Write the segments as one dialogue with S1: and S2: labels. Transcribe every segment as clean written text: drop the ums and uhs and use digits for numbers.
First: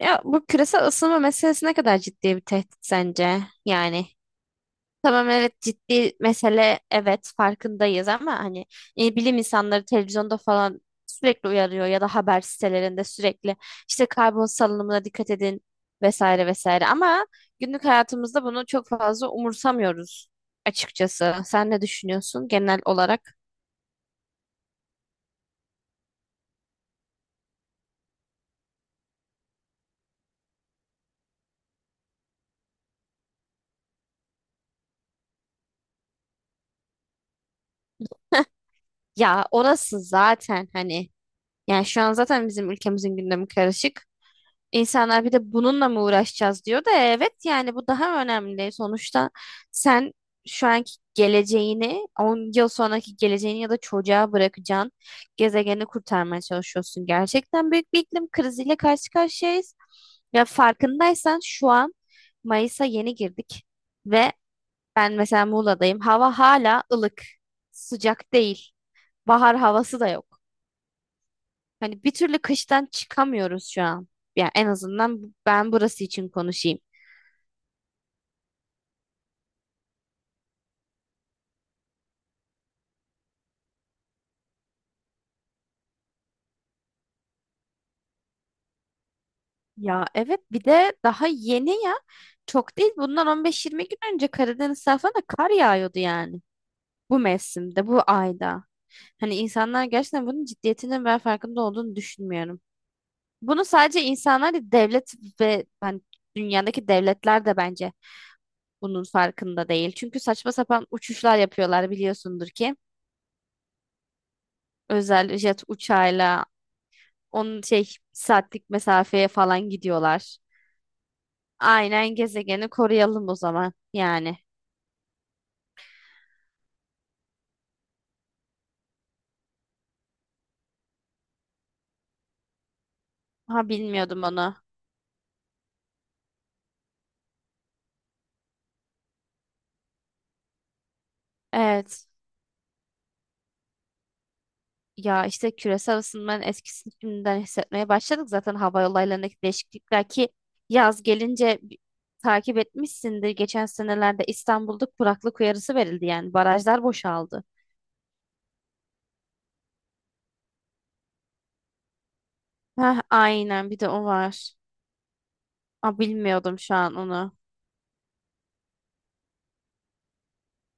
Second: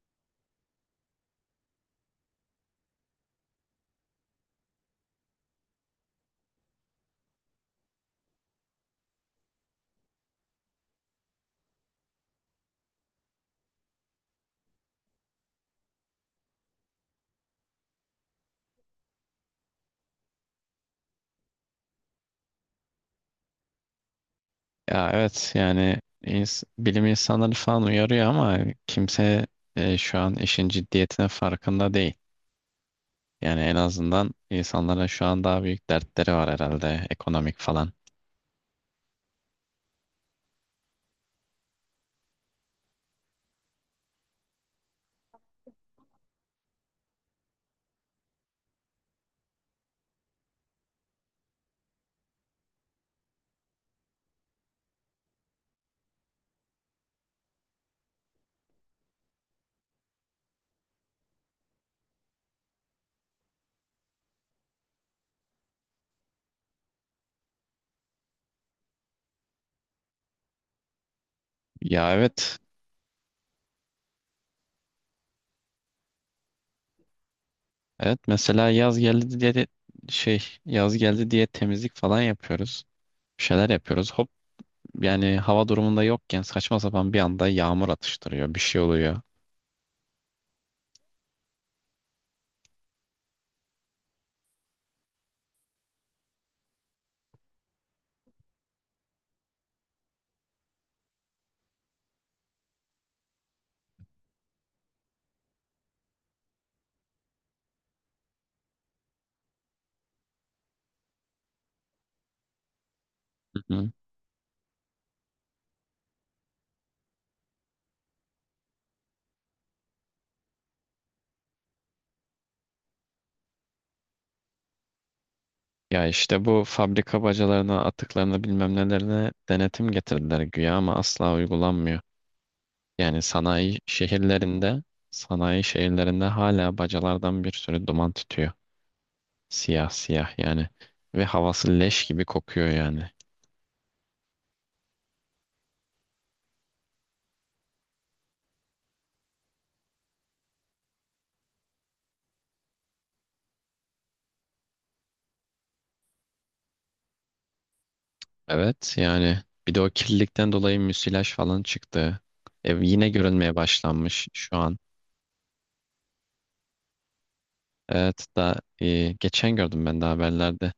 S1: Ya bu küresel ısınma meselesi ne kadar ciddi bir tehdit sence? Yani tamam evet ciddi mesele evet farkındayız ama hani bilim insanları televizyonda falan sürekli uyarıyor ya da haber sitelerinde sürekli işte karbon salınımına dikkat edin vesaire vesaire ama günlük hayatımızda bunu çok fazla umursamıyoruz açıkçası. Sen ne düşünüyorsun genel olarak?
S2: Ya evet yani bilim insanları falan uyarıyor ama kimse şu an işin ciddiyetine farkında değil. Yani en azından insanlara şu an daha büyük dertleri var herhalde ekonomik falan.
S1: Ya orası zaten hani yani şu an zaten bizim ülkemizin gündemi karışık. İnsanlar bir de bununla mı uğraşacağız diyor da evet yani bu daha önemli. Sonuçta sen şu anki geleceğini 10 yıl sonraki geleceğini ya da çocuğa bırakacağın gezegeni kurtarmaya çalışıyorsun. Gerçekten büyük bir iklim kriziyle karşı karşıyayız. Ya farkındaysan şu an Mayıs'a yeni girdik ve ben mesela Muğla'dayım. Hava hala ılık, sıcak değil. Bahar havası da yok. Hani bir
S2: Ya
S1: türlü
S2: evet
S1: kıştan çıkamıyoruz şu an. Yani en azından ben burası için konuşayım.
S2: evet, mesela yaz geldi diye yaz geldi diye temizlik falan yapıyoruz. Bir şeyler yapıyoruz. Hop, yani hava durumunda yokken saçma sapan bir anda yağmur atıştırıyor, bir şey oluyor.
S1: Ya evet bir de daha yeni ya. Çok değil bundan 15-20 gün önce Karadeniz tarafına kar yağıyordu yani. Bu mevsimde, bu ayda. Hani insanlar gerçekten bunun ciddiyetinin ben farkında olduğunu düşünmüyorum. Bunu sadece insanlar değil, devlet ve hani dünyadaki devletler de bence bunun farkında değil. Çünkü saçma sapan uçuşlar yapıyorlar biliyorsundur ki. Özel jet uçağıyla onun şey saatlik mesafeye falan gidiyorlar. Aynen gezegeni koruyalım o zaman yani.
S2: Ya işte bu fabrika bacalarına, atıklarına, bilmem nelerine denetim getirdiler güya ama asla uygulanmıyor. Yani
S1: Ha, bilmiyordum onu.
S2: sanayi şehirlerinde hala bacalardan bir sürü duman tütüyor. Siyah siyah yani. Ve havası leş
S1: Evet.
S2: gibi kokuyor yani.
S1: Ya işte küresel ısınmanın etkisini şimdiden hissetmeye başladık zaten hava olaylarındaki değişiklikler ki yaz gelince takip etmişsindir. Geçen senelerde İstanbul'da kuraklık uyarısı verildi yani barajlar boşaldı.
S2: Evet yani, bir de o kirlilikten dolayı müsilaj falan çıktı. Ev
S1: Heh,
S2: yine görünmeye
S1: aynen bir de o
S2: başlanmış
S1: var.
S2: şu an.
S1: Aa, bilmiyordum şu an onu.
S2: Evet da geçen gördüm ben de haberlerde.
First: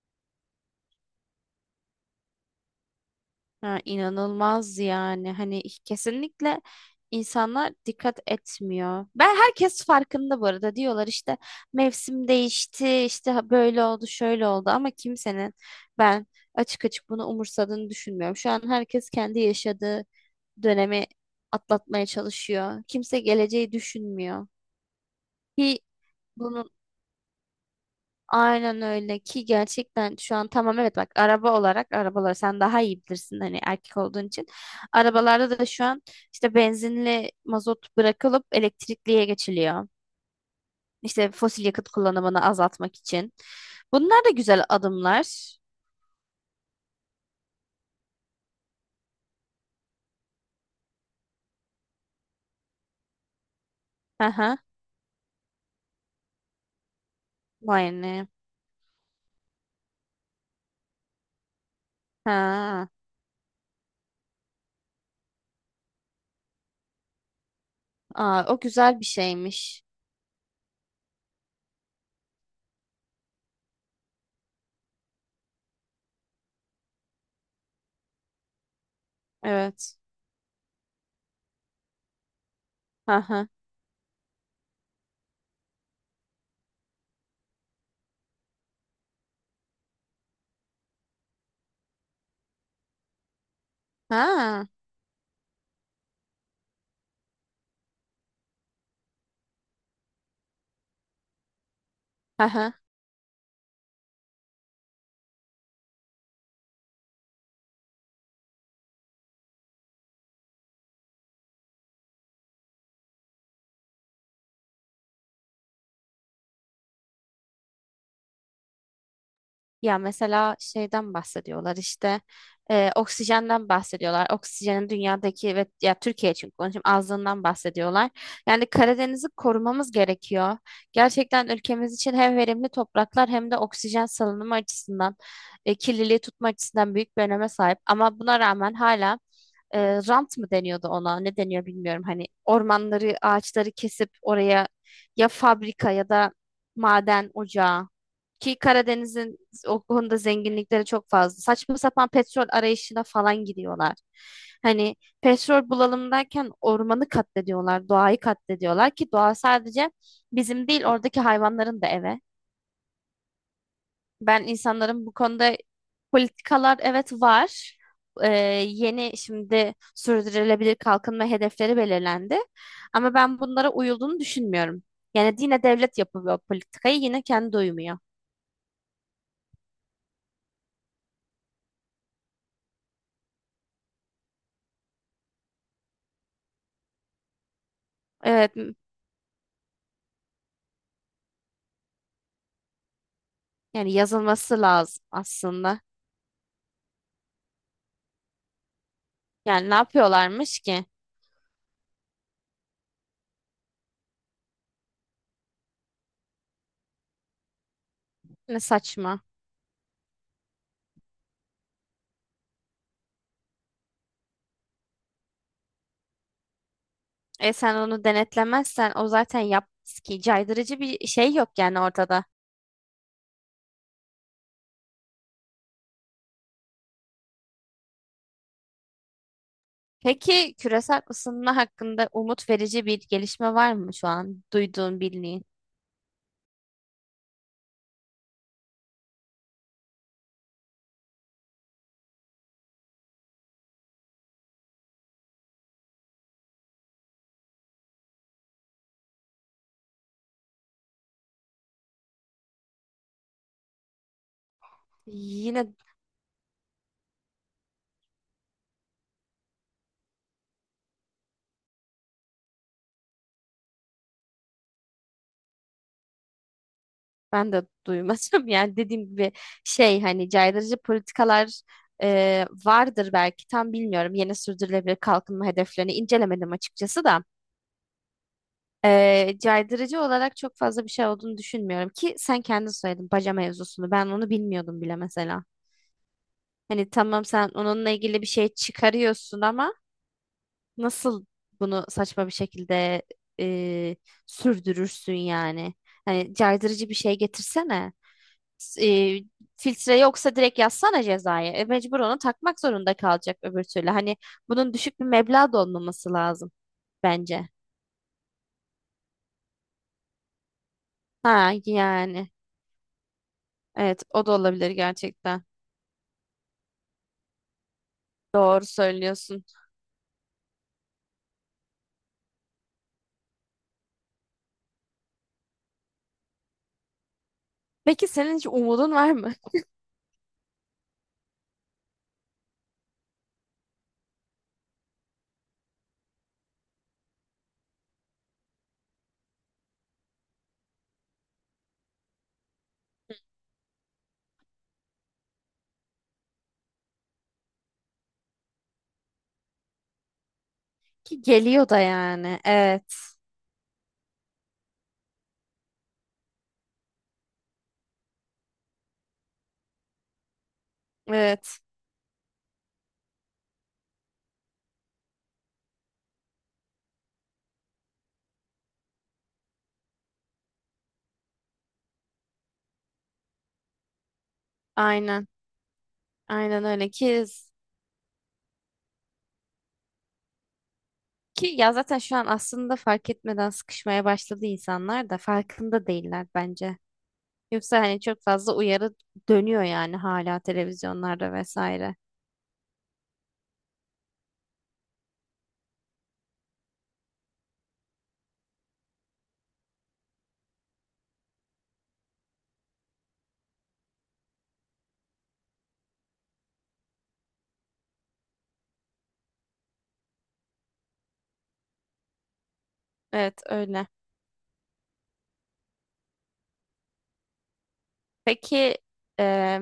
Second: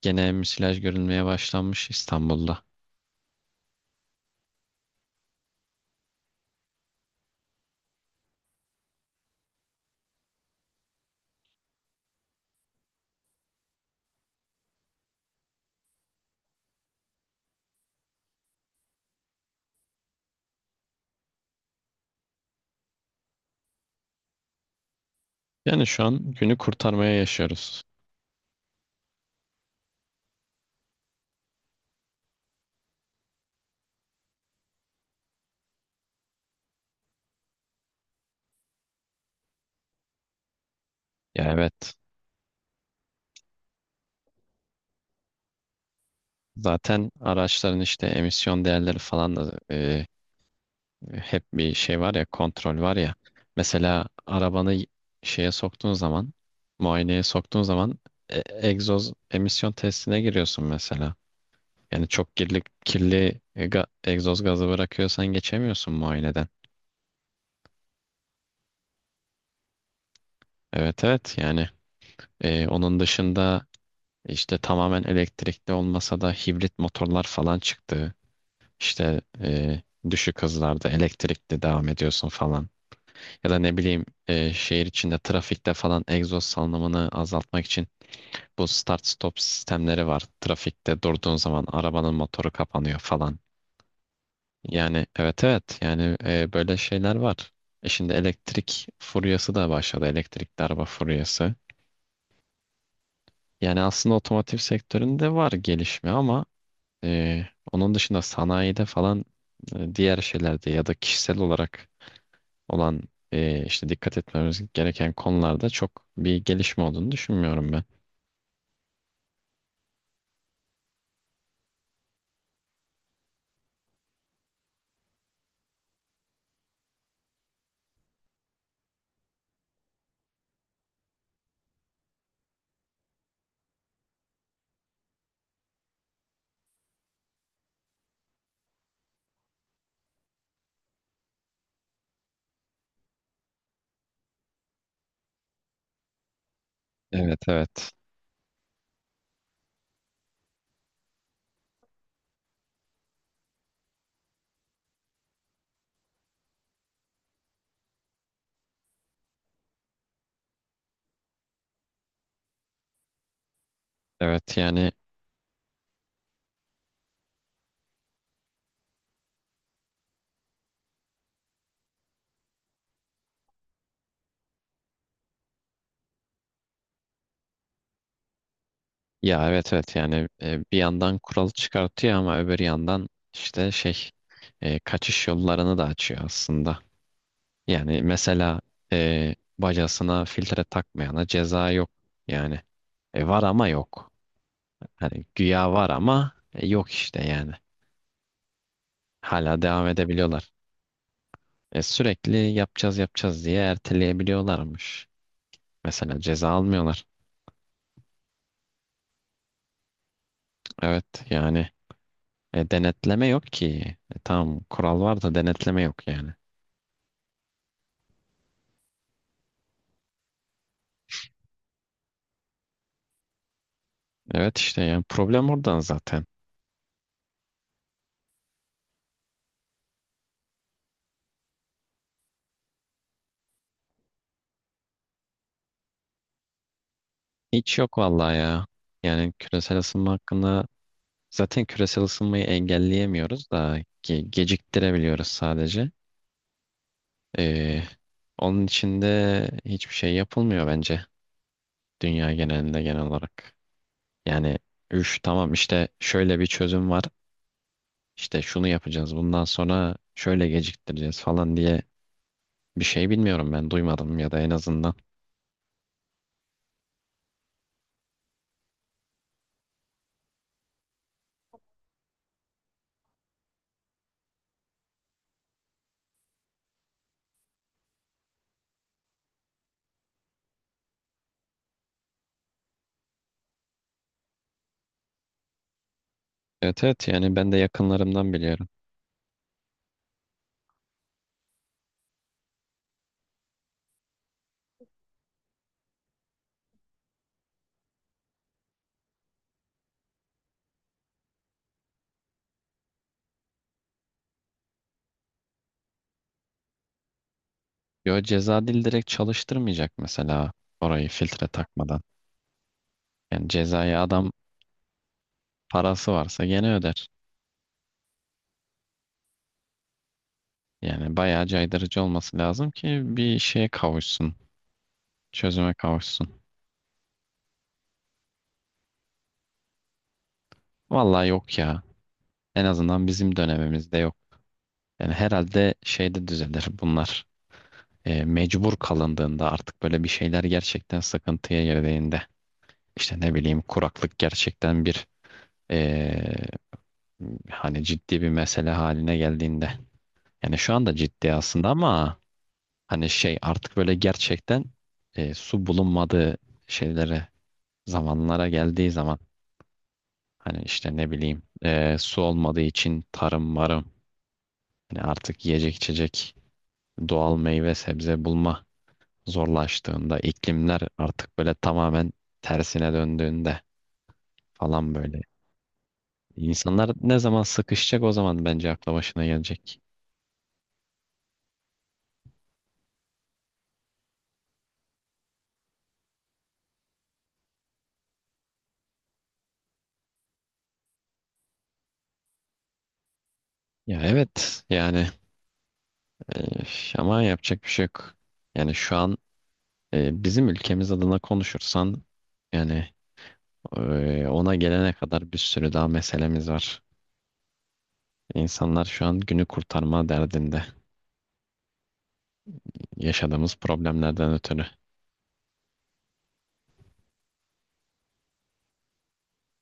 S2: Gene müsilaj görülmeye başlanmış İstanbul'da.
S1: Ha, inanılmaz yani hani kesinlikle insanlar dikkat etmiyor. Ben herkes farkında bu arada diyorlar işte mevsim değişti işte böyle oldu şöyle oldu ama kimsenin ben açık açık bunu umursadığını düşünmüyorum. Şu an herkes kendi yaşadığı dönemi atlatmaya çalışıyor. Kimse geleceği düşünmüyor. Ki
S2: Yani şu an günü
S1: bunun
S2: kurtarmaya yaşıyoruz.
S1: aynen öyle ki gerçekten şu an tamam evet bak araba olarak arabalar sen daha iyi bilirsin hani erkek olduğun için. Arabalarda da şu an işte benzinli mazot bırakılıp elektrikliye geçiliyor. İşte
S2: Ya
S1: fosil yakıt
S2: evet.
S1: kullanımını azaltmak için. Bunlar da güzel adımlar.
S2: Zaten araçların işte emisyon değerleri falan da hep bir şey var ya, kontrol var ya. Mesela
S1: Aha.
S2: arabanı şeye soktuğun zaman muayeneye soktuğun
S1: Vay
S2: zaman
S1: ne.
S2: e, egzoz emisyon testine giriyorsun mesela. Yani çok
S1: Ha.
S2: kirli egzoz gazı bırakıyorsan geçemiyorsun muayeneden.
S1: Aa, o güzel bir şeymiş.
S2: Evet evet yani, onun dışında işte tamamen elektrikli olmasa da hibrit motorlar falan çıktı. İşte
S1: Evet.
S2: düşük hızlarda elektrikli devam ediyorsun falan.
S1: Aha.
S2: Ya da ne bileyim, şehir içinde trafikte falan egzoz salınımını azaltmak için bu start stop sistemleri var. Trafikte durduğun zaman arabanın motoru kapanıyor falan.
S1: Ha.
S2: Yani evet evet yani, böyle şeyler var. Şimdi elektrik furyası da başladı. Elektrikli araba furyası.
S1: Aha.
S2: Yani aslında otomotiv sektöründe var gelişme ama e, onun dışında sanayide falan, diğer şeylerde ya da kişisel olarak olan işte dikkat etmemiz gereken konularda çok bir gelişme olduğunu düşünmüyorum ben.
S1: Ya mesela şeyden bahsediyorlar işte oksijenden bahsediyorlar. Oksijenin dünyadaki ve ya Türkiye için konuşayım azlığından bahsediyorlar. Yani Karadeniz'i korumamız gerekiyor. Gerçekten ülkemiz için hem verimli topraklar hem de oksijen salınımı açısından kirliliği tutma açısından büyük bir öneme sahip. Ama buna rağmen hala e, rant mı deniyordu ona ne deniyor bilmiyorum. Hani ormanları ağaçları kesip oraya ya fabrika ya da maden
S2: Evet
S1: ocağı
S2: evet.
S1: ki Karadeniz'in o konuda zenginlikleri çok fazla. Saçma sapan petrol arayışına falan gidiyorlar. Hani petrol bulalım derken ormanı katlediyorlar, doğayı katlediyorlar ki doğa sadece bizim değil oradaki hayvanların da eve. Ben
S2: Evet yani,
S1: insanların bu konuda politikalar evet var. Ee, Yeni şimdi sürdürülebilir kalkınma hedefleri belirlendi. Ama ben bunlara uyulduğunu düşünmüyorum. Yani yine devlet yapıyor politikayı yine kendi uymuyor.
S2: ya evet evet yani, bir yandan kural çıkartıyor ama öbür yandan işte şey, kaçış yollarını da açıyor aslında. Yani
S1: Evet,
S2: mesela bacasına filtre takmayana ceza yok yani. E, var ama
S1: yani
S2: yok.
S1: yazılması lazım
S2: Hani güya
S1: aslında.
S2: var ama yok işte yani. Hala
S1: Yani ne
S2: devam edebiliyorlar.
S1: yapıyorlarmış ki?
S2: E, sürekli yapacağız yapacağız diye erteleyebiliyorlarmış. Mesela ceza almıyorlar.
S1: Ne saçma.
S2: Evet yani, denetleme yok ki. E, tamam kural var da denetleme yok yani.
S1: Sen onu denetlemezsen o zaten yap ki caydırıcı bir şey yok yani ortada.
S2: Evet işte, yani problem oradan zaten.
S1: Peki küresel ısınma hakkında umut verici bir gelişme var mı şu an duyduğun bildiğin?
S2: Hiç yok vallahi ya. Yani küresel ısınma hakkında zaten küresel ısınmayı engelleyemiyoruz da geciktirebiliyoruz sadece. E, onun için de hiçbir şey yapılmıyor bence, dünya genelinde genel olarak. Yani üf, tamam
S1: Yine,
S2: işte şöyle bir çözüm var. İşte şunu yapacağız, bundan sonra şöyle geciktireceğiz falan diye, bir şey bilmiyorum, ben duymadım ya da en azından.
S1: ben de duymadım. Yani dediğim gibi hani caydırıcı politikalar vardır belki tam bilmiyorum. Yeni sürdürülebilir kalkınma hedeflerini incelemedim açıkçası da. Caydırıcı olarak çok fazla bir şey olduğunu düşünmüyorum ki sen kendin söyledin baca mevzusunu. Ben onu bilmiyordum bile mesela.
S2: Evet
S1: Hani
S2: evet
S1: tamam
S2: yani,
S1: sen
S2: ben de
S1: onunla ilgili bir
S2: yakınlarımdan
S1: şey
S2: biliyorum.
S1: çıkarıyorsun ama nasıl bunu saçma bir şekilde e, sürdürürsün yani? Hani caydırıcı bir şey getirsene. S- e, Filtre yoksa direkt yazsana cezayı. Mecbur onu takmak zorunda kalacak öbür türlü. Hani bunun düşük bir meblağ da olmaması lazım bence.
S2: Yo, ceza dil direkt çalıştırmayacak mesela orayı, filtre
S1: Ha
S2: takmadan.
S1: yani.
S2: Yani cezayı
S1: Evet, o
S2: adam
S1: da olabilir gerçekten.
S2: parası varsa gene öder.
S1: Doğru söylüyorsun.
S2: Yani bayağı caydırıcı olması lazım ki bir şeye kavuşsun. Çözüme kavuşsun.
S1: Peki senin hiç umudun var mı?
S2: Vallahi yok ya. En azından bizim dönemimizde yok. Yani herhalde şeyde düzelir bunlar. E, mecbur kalındığında, artık böyle bir şeyler gerçekten sıkıntıya girdiğinde. İşte ne bileyim, kuraklık gerçekten bir Ee, hani ciddi bir mesele haline geldiğinde. Yani şu anda
S1: Ki
S2: ciddi
S1: geliyor
S2: aslında
S1: da
S2: ama
S1: yani. Evet.
S2: hani şey, artık böyle gerçekten su bulunmadığı şeylere, zamanlara geldiği zaman, hani işte ne bileyim,
S1: Evet.
S2: su olmadığı için tarım marım, hani artık yiyecek içecek, doğal meyve sebze bulma zorlaştığında, iklimler artık böyle tamamen tersine döndüğünde falan, böyle.
S1: Aynen. Aynen
S2: İnsanlar
S1: öyle
S2: ne
S1: ki
S2: zaman sıkışacak, o zaman bence akla başına gelecek.
S1: Ki ya zaten şu an aslında fark etmeden sıkışmaya başladı insanlar da farkında değiller bence. Yoksa hani çok fazla uyarı dönüyor yani hala televizyonlarda vesaire.
S2: Ya evet yani, e, ama yapacak bir şey yok. Yani şu an bizim ülkemiz adına konuşursan yani, ona gelene kadar bir sürü daha meselemiz var. İnsanlar şu an günü kurtarma derdinde,
S1: Evet,
S2: yaşadığımız
S1: öyle.
S2: problemlerden ötürü.
S1: Peki e,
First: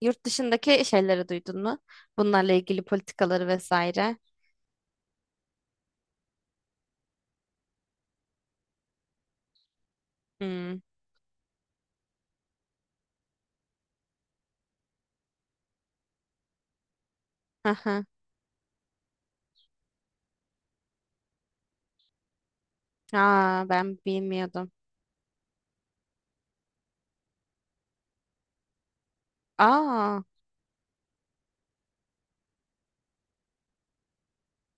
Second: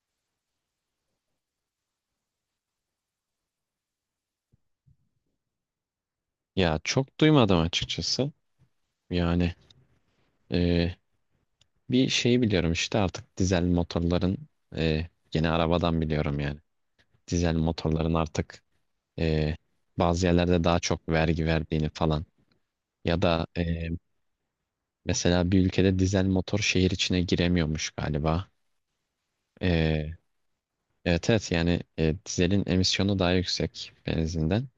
S1: yurt dışındaki şeyleri duydun mu? Bunlarla ilgili politikaları vesaire.
S2: Ya çok duymadım açıkçası. Yani
S1: Hmm.
S2: e, bir şeyi biliyorum işte, artık dizel motorların, yeni arabadan biliyorum yani. Dizel
S1: Aha.
S2: motorların artık e, bazı yerlerde daha çok vergi verdiğini falan. Ya da
S1: Aa, ben bilmiyordum.
S2: mesela bir ülkede dizel motor şehir içine giremiyormuş galiba. E,
S1: Aa.
S2: evet evet yani, dizelin emisyonu daha yüksek benzinden.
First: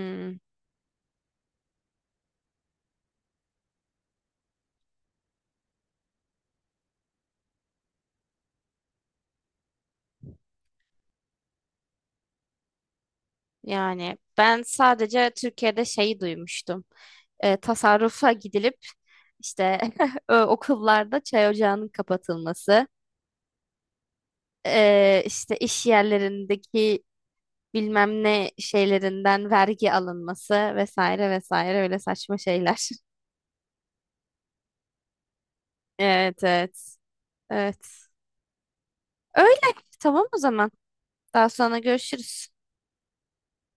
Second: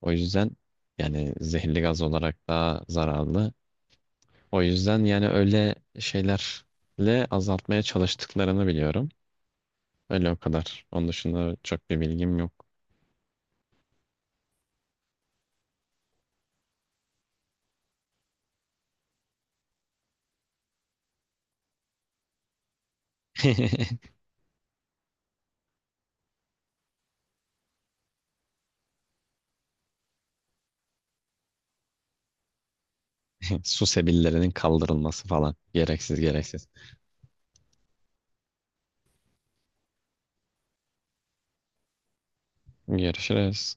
S2: O yüzden yani, zehirli gaz olarak daha zararlı. O yüzden yani öyle şeylerle azaltmaya çalıştıklarını biliyorum. Öyle o kadar. Onun dışında çok bir bilgim yok.
S1: Yani ben sadece Türkiye'de şeyi duymuştum. Tasarrufa gidilip işte, okullarda çay ocağının kapatılması, işte iş yerlerindeki bilmem ne şeylerinden vergi alınması vesaire vesaire öyle saçma şeyler.
S2: Su sebillerinin kaldırılması falan. Gereksiz
S1: Evet,
S2: gereksiz.
S1: evet, evet. Öyle, tamam o zaman. Daha sonra görüşürüz.
S2: Görüşürüz.